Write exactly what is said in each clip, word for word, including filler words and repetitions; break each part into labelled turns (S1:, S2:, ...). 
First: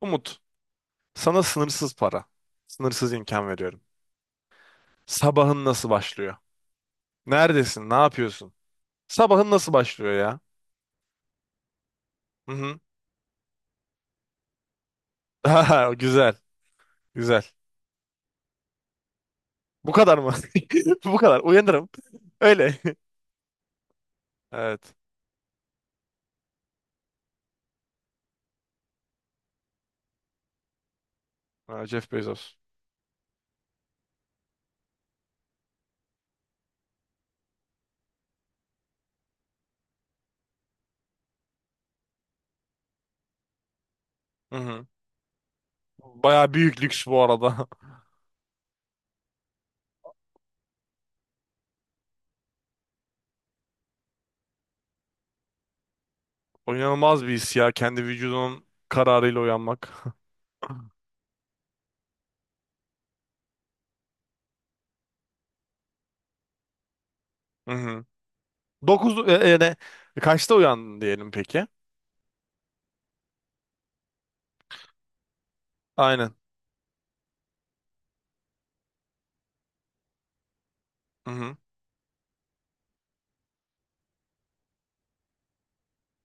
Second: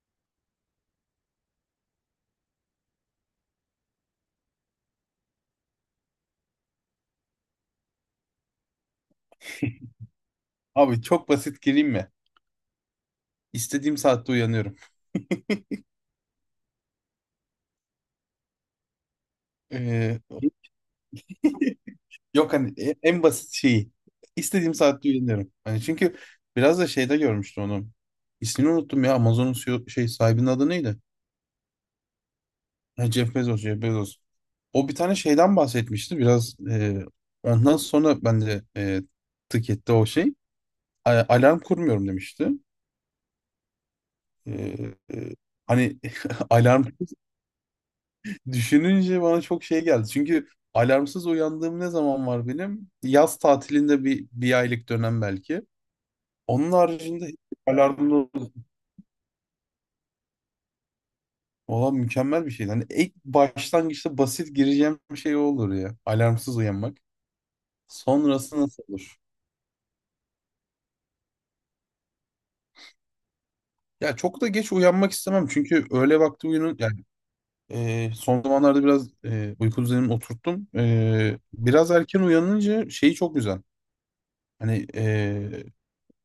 S1: Umut, sana sınırsız para, sınırsız imkan veriyorum. Sabahın nasıl başlıyor? Neredesin? Ne yapıyorsun? Sabahın nasıl başlıyor ya?
S2: Abi çok basit gireyim mi?
S1: Hı hı.
S2: İstediğim saatte uyanıyorum.
S1: Aha, güzel, güzel. Bu kadar
S2: Ee,
S1: mı? Bu kadar. Uyanırım.
S2: yok hani
S1: Öyle.
S2: e- en basit şeyi. İstediğim
S1: Evet.
S2: saatte uyanıyorum. Hani çünkü biraz da şeyde görmüştüm onu. İsmini unuttum ya. Amazon'un C E O şey sahibinin adı neydi?
S1: Ha, Jeff Bezos.
S2: Ha, Jeff Bezos, Jeff Bezos. O bir tane şeyden bahsetmişti. Biraz e, ondan sonra ben de e, tık etti o şey. A- alarm kurmuyorum demişti.
S1: Hı hı.
S2: E, e, hani
S1: Bayağı büyük
S2: alarm
S1: lüks bu arada.
S2: düşününce bana çok şey geldi. Çünkü alarmsız uyandığım ne zaman var benim? Yaz tatilinde bir, bir aylık dönem belki. Onun
S1: O İnanılmaz
S2: haricinde
S1: bir
S2: hiç
S1: his ya. Kendi
S2: alarmlı
S1: vücudunun kararıyla uyanmak.
S2: olan mükemmel bir şey. Hani ilk başlangıçta basit gireceğim bir şey olur ya. Alarmsız uyanmak.
S1: Hı hı.
S2: Sonrası nasıl olur?
S1: Dokuz, e, e, ne? Kaçta uyandın diyelim peki?
S2: Ya çok da geç uyanmak istemem. Çünkü öğle
S1: Aynen.
S2: vakti uyunun, yani e, son zamanlarda biraz e, uyku düzenimi oturttum.
S1: Hı
S2: E,
S1: hı.
S2: biraz erken uyanınca şeyi çok güzel. Hani e,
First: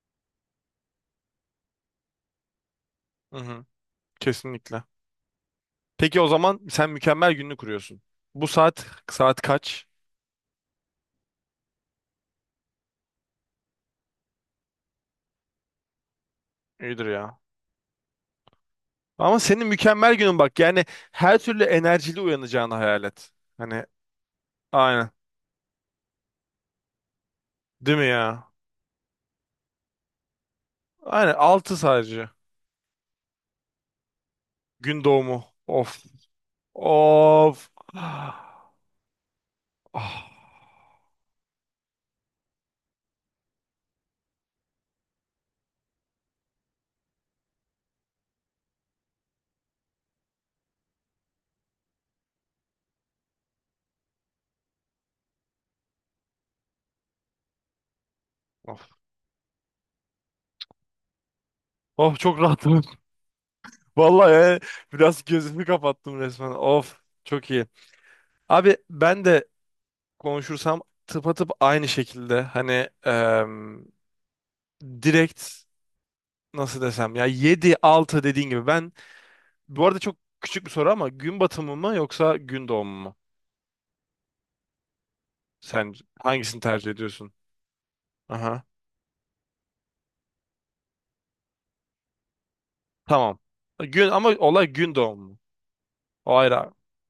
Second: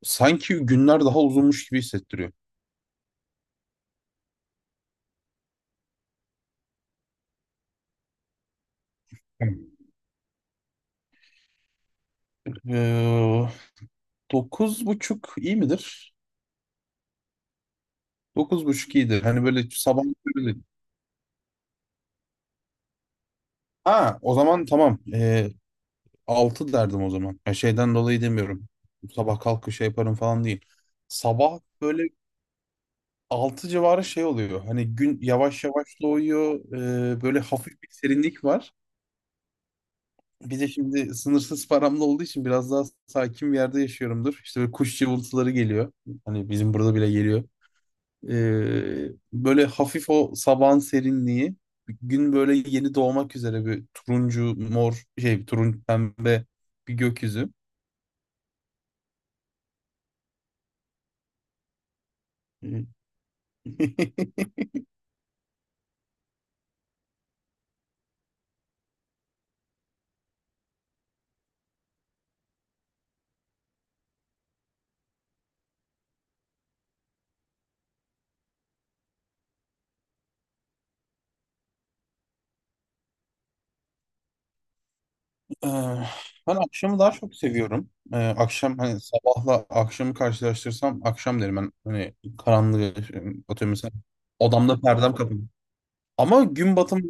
S2: sanki günler daha uzunmuş gibi hissettiriyor.
S1: Hı hı. Kesinlikle. Peki o zaman sen mükemmel gününü kuruyorsun. Bu saat saat
S2: Tamam.
S1: kaç?
S2: Ee, dokuz buçuk iyi midir?
S1: İyidir ya.
S2: Dokuz buçuk iyidir.
S1: Ama
S2: Hani böyle
S1: senin
S2: sabah
S1: mükemmel günün
S2: böyle.
S1: bak, yani her türlü enerjili uyanacağını hayal et. Hani
S2: Ha, o zaman tamam.
S1: aynen.
S2: Ee, altı derdim o zaman. Ya şeyden
S1: Değil mi
S2: dolayı
S1: ya?
S2: demiyorum. Sabah kalkıp şey yaparım falan değil.
S1: Aynen
S2: Sabah
S1: altı
S2: böyle
S1: sadece.
S2: altı civarı şey oluyor. Hani
S1: Gün
S2: gün
S1: doğumu.
S2: yavaş yavaş
S1: Of.
S2: doğuyor. Ee, böyle
S1: Of.
S2: hafif bir serinlik
S1: Ah.
S2: var.
S1: Of.
S2: Bir de şimdi sınırsız paramda olduğu için biraz daha sakin bir yerde yaşıyorumdur. İşte böyle kuş cıvıltıları geliyor. Hani bizim burada bile geliyor. Ee, böyle hafif o sabahın serinliği, gün böyle yeni doğmak üzere, bir turuncu mor şey, turuncu pembe bir gökyüzü.
S1: Of, çok rahatım.
S2: Ee,
S1: Vallahi yani biraz gözümü kapattım resmen. Of. Çok iyi. Abi ben de konuşursam tıpatıp aynı şekilde hani em, direkt, nasıl desem ya, yedi altı dediğin gibi ben bu arada çok küçük bir soru ama gün batımı mı yoksa gün doğumu mu?
S2: Ee,
S1: Sen
S2: ben
S1: hangisini tercih
S2: akşamı daha
S1: ediyorsun?
S2: çok seviyorum. Ee,
S1: Aha.
S2: akşam hani, sabahla akşamı karşılaştırsam akşam derim ben. Hani karanlığı
S1: Tamam.
S2: atıyorum mesela,
S1: Gün ama olay
S2: odamda
S1: gün
S2: perdem
S1: doğumu.
S2: kapalı.
S1: O
S2: Ama
S1: ayrı abi.
S2: gün batım,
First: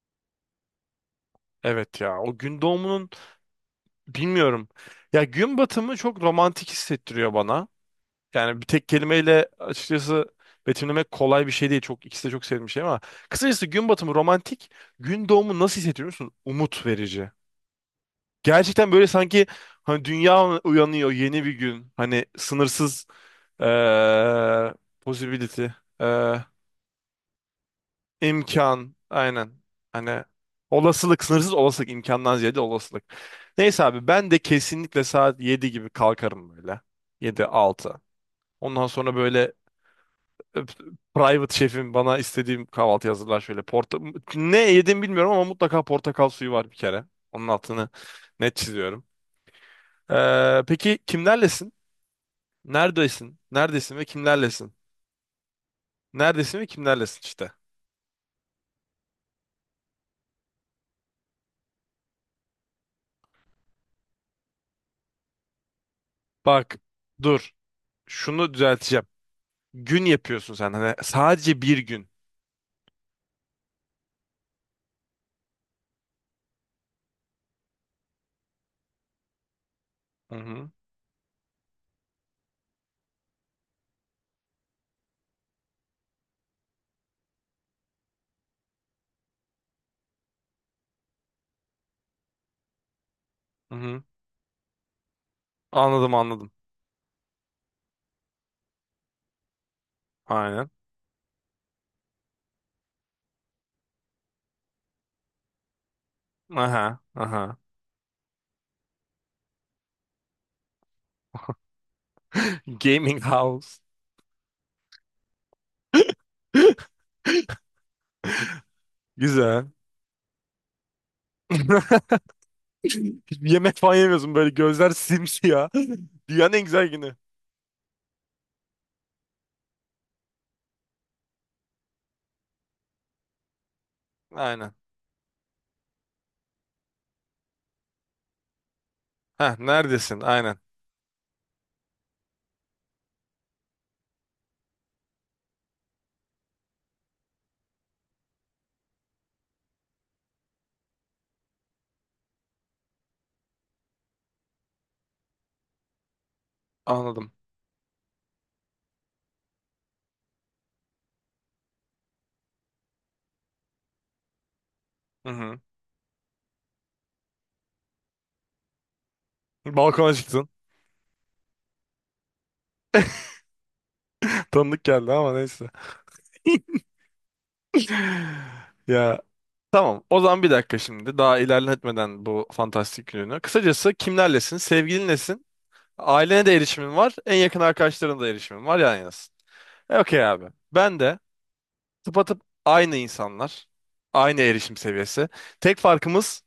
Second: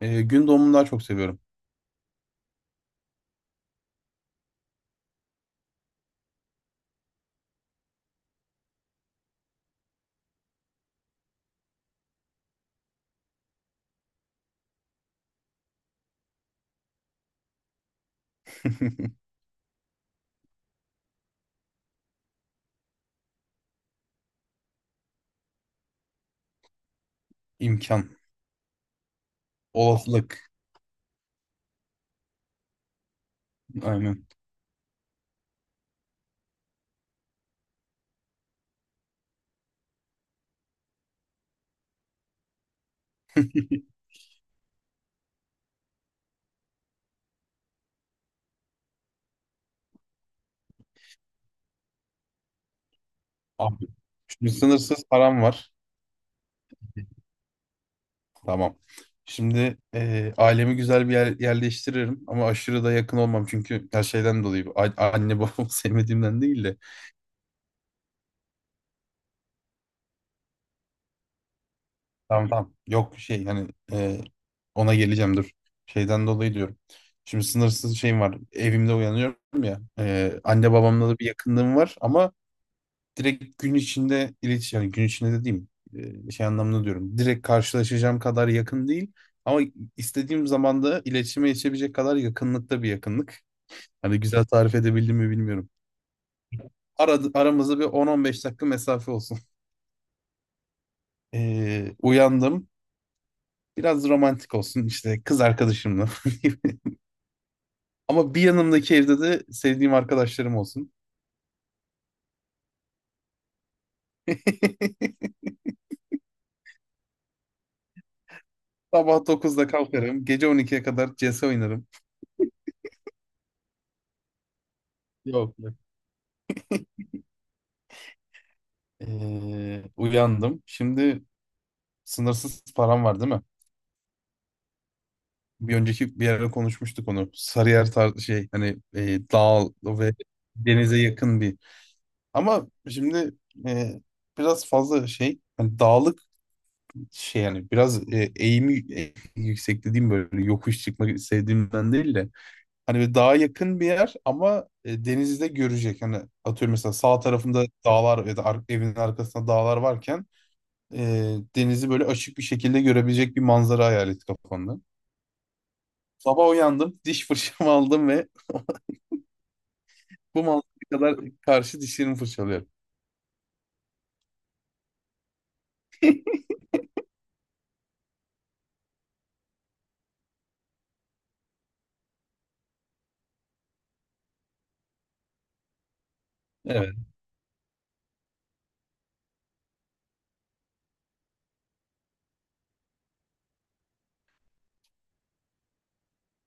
S2: e, gün doğumunu daha çok seviyorum.
S1: Evet ya, o gün doğumunun bilmiyorum. Ya gün batımı çok romantik hissettiriyor bana. Yani bir tek kelimeyle açıkçası betimlemek kolay bir şey değil. Çok, ikisi de çok sevdiğim şey ama kısacası gün batımı romantik, gün doğumu nasıl hissettiriyor musun? Umut verici. Gerçekten böyle sanki hani dünya uyanıyor, yeni bir gün. Hani sınırsız eee possibility, eee,
S2: İmkan,
S1: imkan aynen. Hani
S2: olasılık
S1: olasılık, sınırsız olasılık, imkandan ziyade olasılık. Neyse abi,
S2: aynen.
S1: ben de kesinlikle saat yedi gibi kalkarım böyle. Yedi altı. Ondan sonra böyle öp- private şefim bana istediğim kahvaltı hazırlar şöyle. Porta ne yedim bilmiyorum ama mutlaka portakal suyu var bir kere. Onun altını net çiziyorum. Ee, peki kimlerlesin? Neredesin?
S2: Abi,
S1: Neredesin ve
S2: şimdi
S1: kimlerlesin?
S2: sınırsız param var.
S1: Neredesin ve kimlerlesin işte.
S2: Tamam. Şimdi eee, ailemi güzel bir yer, yerleştiririm, ama aşırı da yakın olmam, çünkü her şeyden dolayı A- anne babamı sevmediğimden değil
S1: Bak,
S2: de,
S1: dur. Şunu düzelteceğim. Gün yapıyorsun sen. Hani sadece bir gün.
S2: tamam tamam, yok şey hani, eee, ona geleceğim, dur, şeyden dolayı diyorum. Şimdi sınırsız şeyim var, evimde uyanıyorum ya.
S1: Hı
S2: Eee,
S1: hı.
S2: anne babamla da bir yakınlığım var, ama direkt gün içinde iletişim, yani gün içinde dediğim, eee, şey anlamında diyorum, direkt karşılaşacağım kadar yakın değil, ama istediğim zamanda iletişime geçebilecek kadar yakınlıkta bir yakınlık.
S1: Hı hı.
S2: Hani güzel tarif edebildim mi bilmiyorum.
S1: Anladım, anladım.
S2: Aradı, aramızda bir on on beş dakika mesafe olsun.
S1: Aynen.
S2: Ee, uyandım. Biraz romantik olsun işte, kız arkadaşımla.
S1: Aha. Aha.
S2: Ama bir yanımdaki evde de sevdiğim arkadaşlarım olsun.
S1: Gaming house.
S2: Sabah
S1: Güzel.
S2: dokuzda kalkarım. Gece on ikiye kadar C S oynarım.
S1: Yemek falan yemiyorsun, böyle gözler
S2: Yok,
S1: simsiyah.
S2: yok.
S1: Dünyanın en güzel günü.
S2: Ee, uyandım. Şimdi sınırsız param var, değil mi?
S1: Aynen.
S2: Bir önceki bir yerde konuşmuştuk onu. Sarıyer tar şey, hani e,
S1: Heh,
S2: dağ ve
S1: neredesin? Aynen.
S2: denize yakın bir. Ama şimdi e, biraz fazla şey, hani dağlık şey, yani biraz e, eğimi e, yüksek dediğim, böyle yokuş çıkmak sevdiğimden değil de, hani böyle dağa yakın bir yer, ama e, denizi de görecek. Hani atıyorum, mesela sağ
S1: Anladım.
S2: tarafında dağlar, ya da ar- evin arkasında dağlar varken e, denizi böyle açık bir şekilde görebilecek bir manzara hayal et kafanda.
S1: Hı hı.
S2: Sabah uyandım, diş fırçamı aldım ve
S1: Balkona
S2: bu
S1: çıktın.
S2: manzara kadar karşı dişlerimi fırçalıyorum.
S1: Tanıdık geldi ama neyse. Ya, tamam. O zaman bir dakika şimdi. Daha ilerletmeden bu fantastik gününü. Kısacası kimlerlesin? Sevgilinlesin. Ailene de
S2: Evet.
S1: erişimin var. En yakın arkadaşlarına da erişimin var. Yan yanasın. E, okey abi. Ben de tıpatıp aynı insanlar. Aynı erişim seviyesi. Tek farkımız,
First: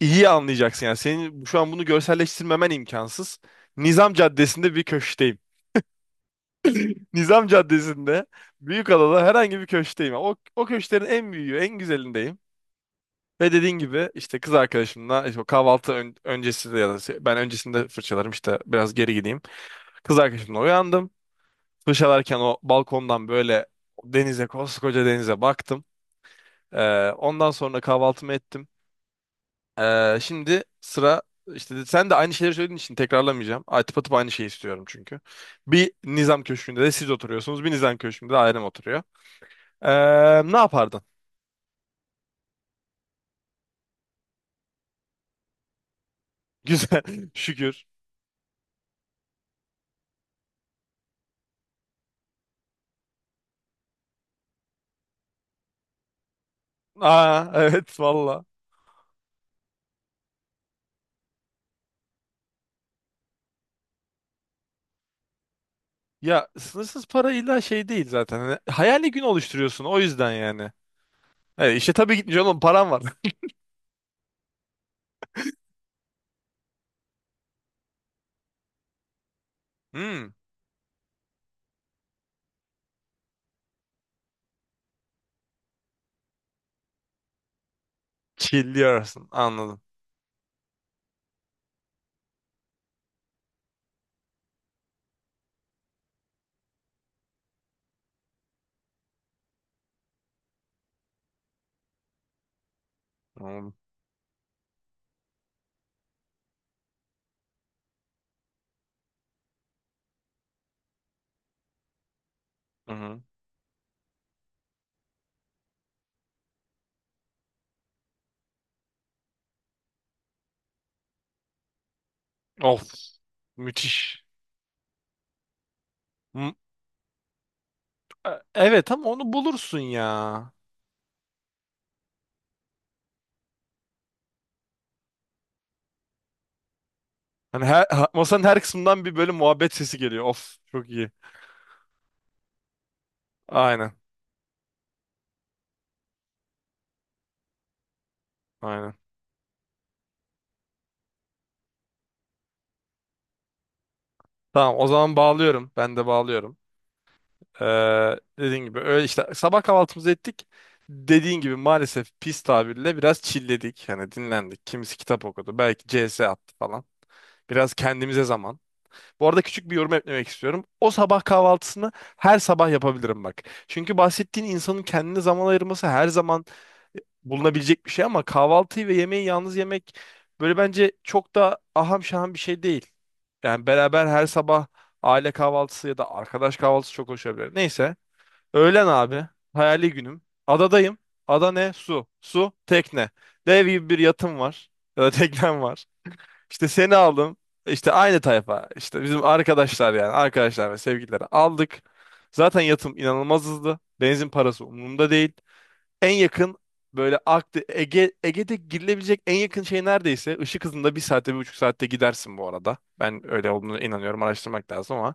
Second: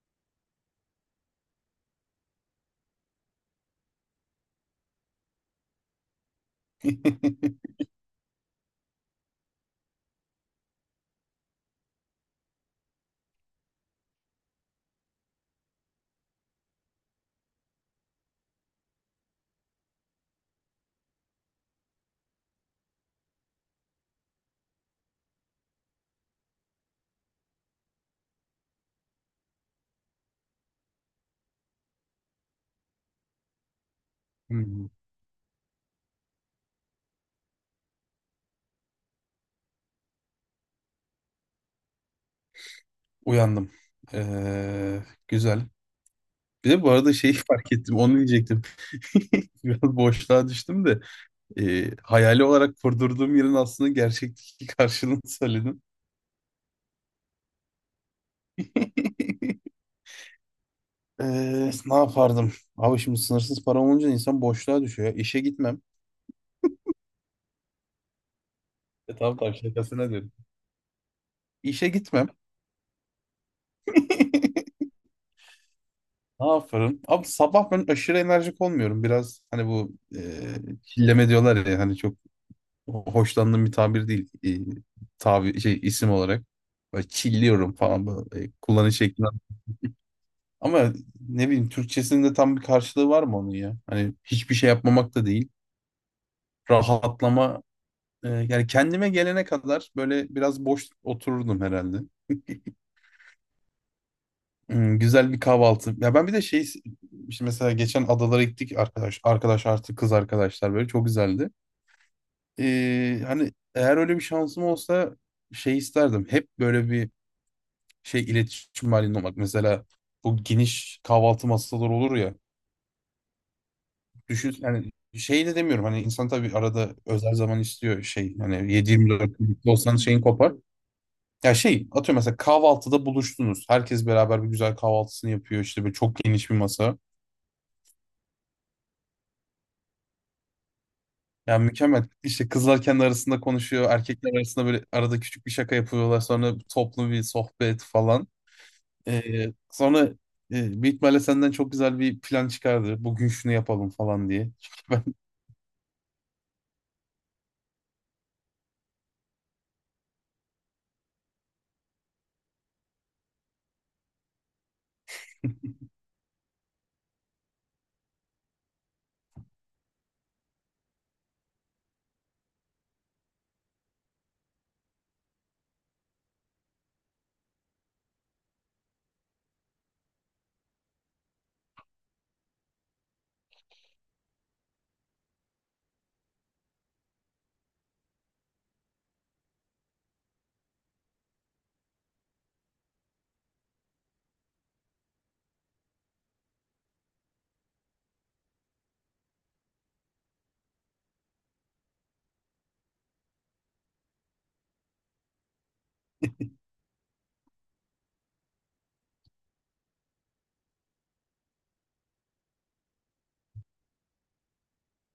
S1: iyi anlayacaksın. Yani senin şu an bunu görselleştirmemen imkansız. Nizam Caddesi'nde bir köşkteyim. Nizam Caddesi'nde, Büyükada'da herhangi bir köşkteyim. O, o köşklerin en büyüğü, en güzelindeyim. Ve dediğin gibi işte kız arkadaşımla, işte o kahvaltı ön- öncesi de, ya da se- ben öncesinde fırçalarım, işte biraz geri gideyim. Kız arkadaşımla uyandım. Fırçalarken o balkondan böyle denize koskoca denize baktım. Ee, ondan sonra kahvaltımı ettim. Ee, şimdi sıra, işte de- sen de aynı şeyleri söylediğin için tekrarlamayacağım. Atıp atıp aynı şeyi istiyorum çünkü. Bir Nizam Köşkü'nde de siz oturuyorsunuz. Bir Nizam Köşkü'nde de ailem oturuyor. Ee, Ne yapardın?
S2: Uyandım. Ee, güzel. Bir de bu arada
S1: Güzel.
S2: şeyi fark
S1: Şükür.
S2: ettim. Onu diyecektim. Biraz boşluğa düştüm de, ee, hayali olarak kurdurduğum yerin aslında gerçekteki karşılığını söyledim.
S1: Aa evet valla.
S2: Ee, ne yapardım? Abi şimdi sınırsız param olunca insan boşluğa düşüyor ya. İşe gitmem.
S1: Ya, sınırsız para illa şey değil zaten. Hani hayali
S2: E
S1: gün
S2: tamam tamam,
S1: oluşturuyorsun o
S2: şakasına
S1: yüzden
S2: diyorum.
S1: yani. İşte
S2: İşe
S1: işte tabii,
S2: gitmem.
S1: gitmiş oğlum, param var.
S2: Ne yaparım? Abi sabah ben aşırı enerjik olmuyorum. Biraz hani bu e,
S1: Hmm.
S2: çilleme diyorlar ya, hani çok hoşlandığım bir tabir değil. E, tabi şey, isim olarak. Böyle çilliyorum falan, böyle e, kullanış
S1: Chilliyorsun.
S2: şeklinden.
S1: Anladım.
S2: Ama ne bileyim, Türkçesinde tam bir karşılığı var mı onun ya? Hani hiçbir şey yapmamak da değil. Rahatlama, e, yani kendime gelene kadar böyle biraz boş otururdum herhalde.
S1: Anladım.
S2: Hmm, güzel bir kahvaltı. Ya ben bir de şey, işte mesela geçen adalara gittik, arkadaş arkadaş artı kız arkadaşlar, böyle çok güzeldi.
S1: Hı-hı.
S2: Ee, hani eğer öyle bir şansım olsa şey isterdim. Hep böyle bir şey, iletişim halinde olmak. Mesela bu geniş kahvaltı masaları olur ya.
S1: Of. Müthiş.
S2: Düşün, yani şey de demiyorum, hani insan tabii
S1: M-
S2: arada özel zaman istiyor, şey
S1: e-
S2: hani
S1: Evet ama onu
S2: yedi yirmi dört birlikte
S1: bulursun
S2: olsanız şeyin
S1: ya.
S2: kopar. Ya şey, atıyorum mesela, kahvaltıda buluştunuz. Herkes beraber bir güzel kahvaltısını yapıyor, işte böyle çok geniş bir masa.
S1: Hani her, ha- masanın her kısmından bir böyle muhabbet sesi geliyor. Of, çok iyi.
S2: Yani mükemmel. İşte kızlar kendi arasında konuşuyor.
S1: Aynen.
S2: Erkekler arasında böyle arada küçük bir şaka yapıyorlar. Sonra toplu bir sohbet falan.
S1: Aynen.
S2: Ee, sonra e, büyük ihtimalle senden çok güzel bir plan çıkardı. Bugün şunu yapalım falan diye.
S1: Tamam,
S2: Çünkü
S1: o
S2: ben
S1: zaman bağlıyorum. Ben de bağlıyorum. Ee, Dediğin gibi öyle işte, sabah kahvaltımızı ettik. Dediğin gibi maalesef pis tabirle biraz çilledik. Hani dinlendik. Kimisi kitap okudu. Belki C S attı falan. Biraz kendimize zaman. Bu arada küçük bir yorum eklemek istiyorum. O sabah kahvaltısını her sabah yapabilirim bak. Çünkü bahsettiğin insanın kendine zaman ayırması her zaman e, bulunabilecek bir şey ama kahvaltıyı ve yemeği yalnız yemek böyle, bence çok da aham şaham bir şey değil. Yani beraber her sabah aile kahvaltısı ya da arkadaş kahvaltısı çok hoş olabilir. Neyse. Öğlen abi. Hayali günüm. Adadayım. Ada ne? Su. Su, tekne. Dev gibi bir yatım var. Ya da teknem var. İşte seni aldım. İşte aynı tayfa. İşte bizim arkadaşlar yani. Arkadaşlar ve sevgilileri aldık. Zaten yatım inanılmaz hızlı. Benzin parası umurumda değil. En yakın böyle Akde Ege, Ege'de girilebilecek en yakın şey, neredeyse ışık hızında, bir saatte, bir buçuk saatte gidersin bu arada. Ben öyle olduğunu inanıyorum, araştırmak lazım ama.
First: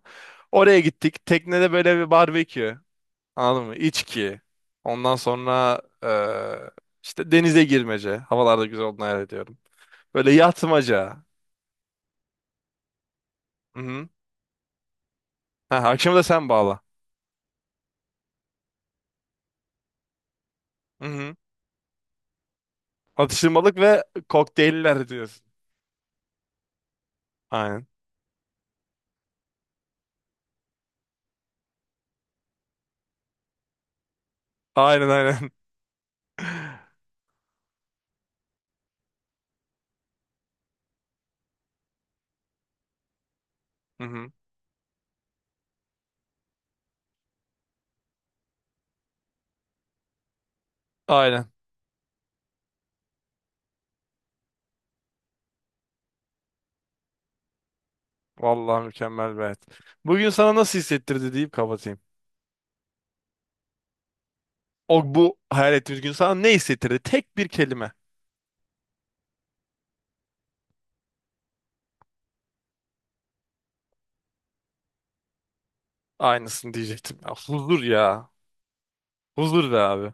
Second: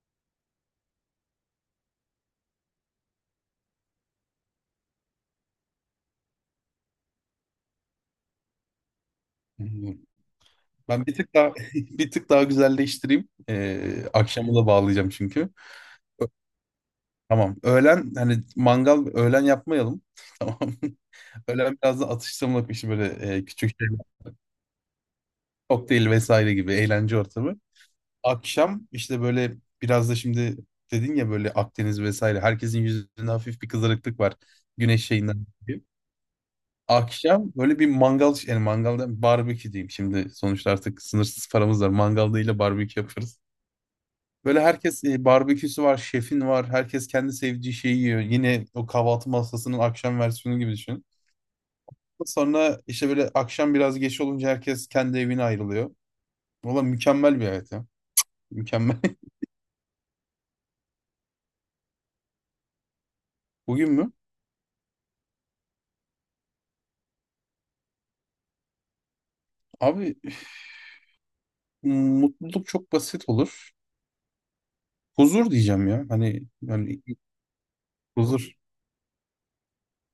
S1: Oraya gittik. Teknede böyle bir barbekü. Anladın mı? İçki. Ondan sonra eee, işte denize girmece. Havalarda güzel olduğunu hayal ediyorum.
S2: bilmiyorum.
S1: Böyle
S2: Ben bir
S1: yatmaca.
S2: tık daha, bir tık daha güzelleştireyim. Ee,
S1: Hı-hı.
S2: akşamı da bağlayacağım çünkü.
S1: Ha, akşamı da sen bağla.
S2: Tamam. Öğlen hani mangal, öğlen yapmayalım. Tamam.
S1: Hı-hı.
S2: Öğlen biraz da atıştırmalık bir şey, böyle e,
S1: Atıştırmalık
S2: küçük şeyler.
S1: ve kokteyller diyorsun.
S2: Kokteyl vesaire gibi eğlence ortamı.
S1: Aynen.
S2: Akşam işte böyle, biraz da şimdi dedin ya, böyle Akdeniz vesaire. Herkesin yüzünde hafif bir kızarıklık var. Güneş
S1: Aynen,
S2: şeyinden
S1: aynen.
S2: dolayı. Akşam böyle bir mangal, yani mangalda barbekü diyeyim şimdi. Sonuçta artık sınırsız paramız var. Mangal değil de barbekü yaparız.
S1: Hı-hı.
S2: Böyle herkes e, barbeküsü var, şefin var. Herkes kendi sevdiği şeyi yiyor. Yine o kahvaltı masasının akşam versiyonu gibi düşün.
S1: Aynen.
S2: Sonra işte böyle akşam biraz geç olunca herkes kendi evine ayrılıyor. Valla mükemmel bir hayat ya.
S1: Vallahi
S2: Mükemmel.
S1: mükemmel bir hayat. Bugün sana nasıl hissettirdi deyip kapatayım.
S2: Bugün mü?
S1: O, bu hayal ettiğimiz gün sana ne hissettirdi? Tek bir kelime.
S2: Abi, mutluluk çok basit olur. Huzur diyeceğim ya. Hani
S1: Aynısını
S2: yani
S1: diyecektim. Ya, huzur ya.
S2: huzur.
S1: Huzur be abi.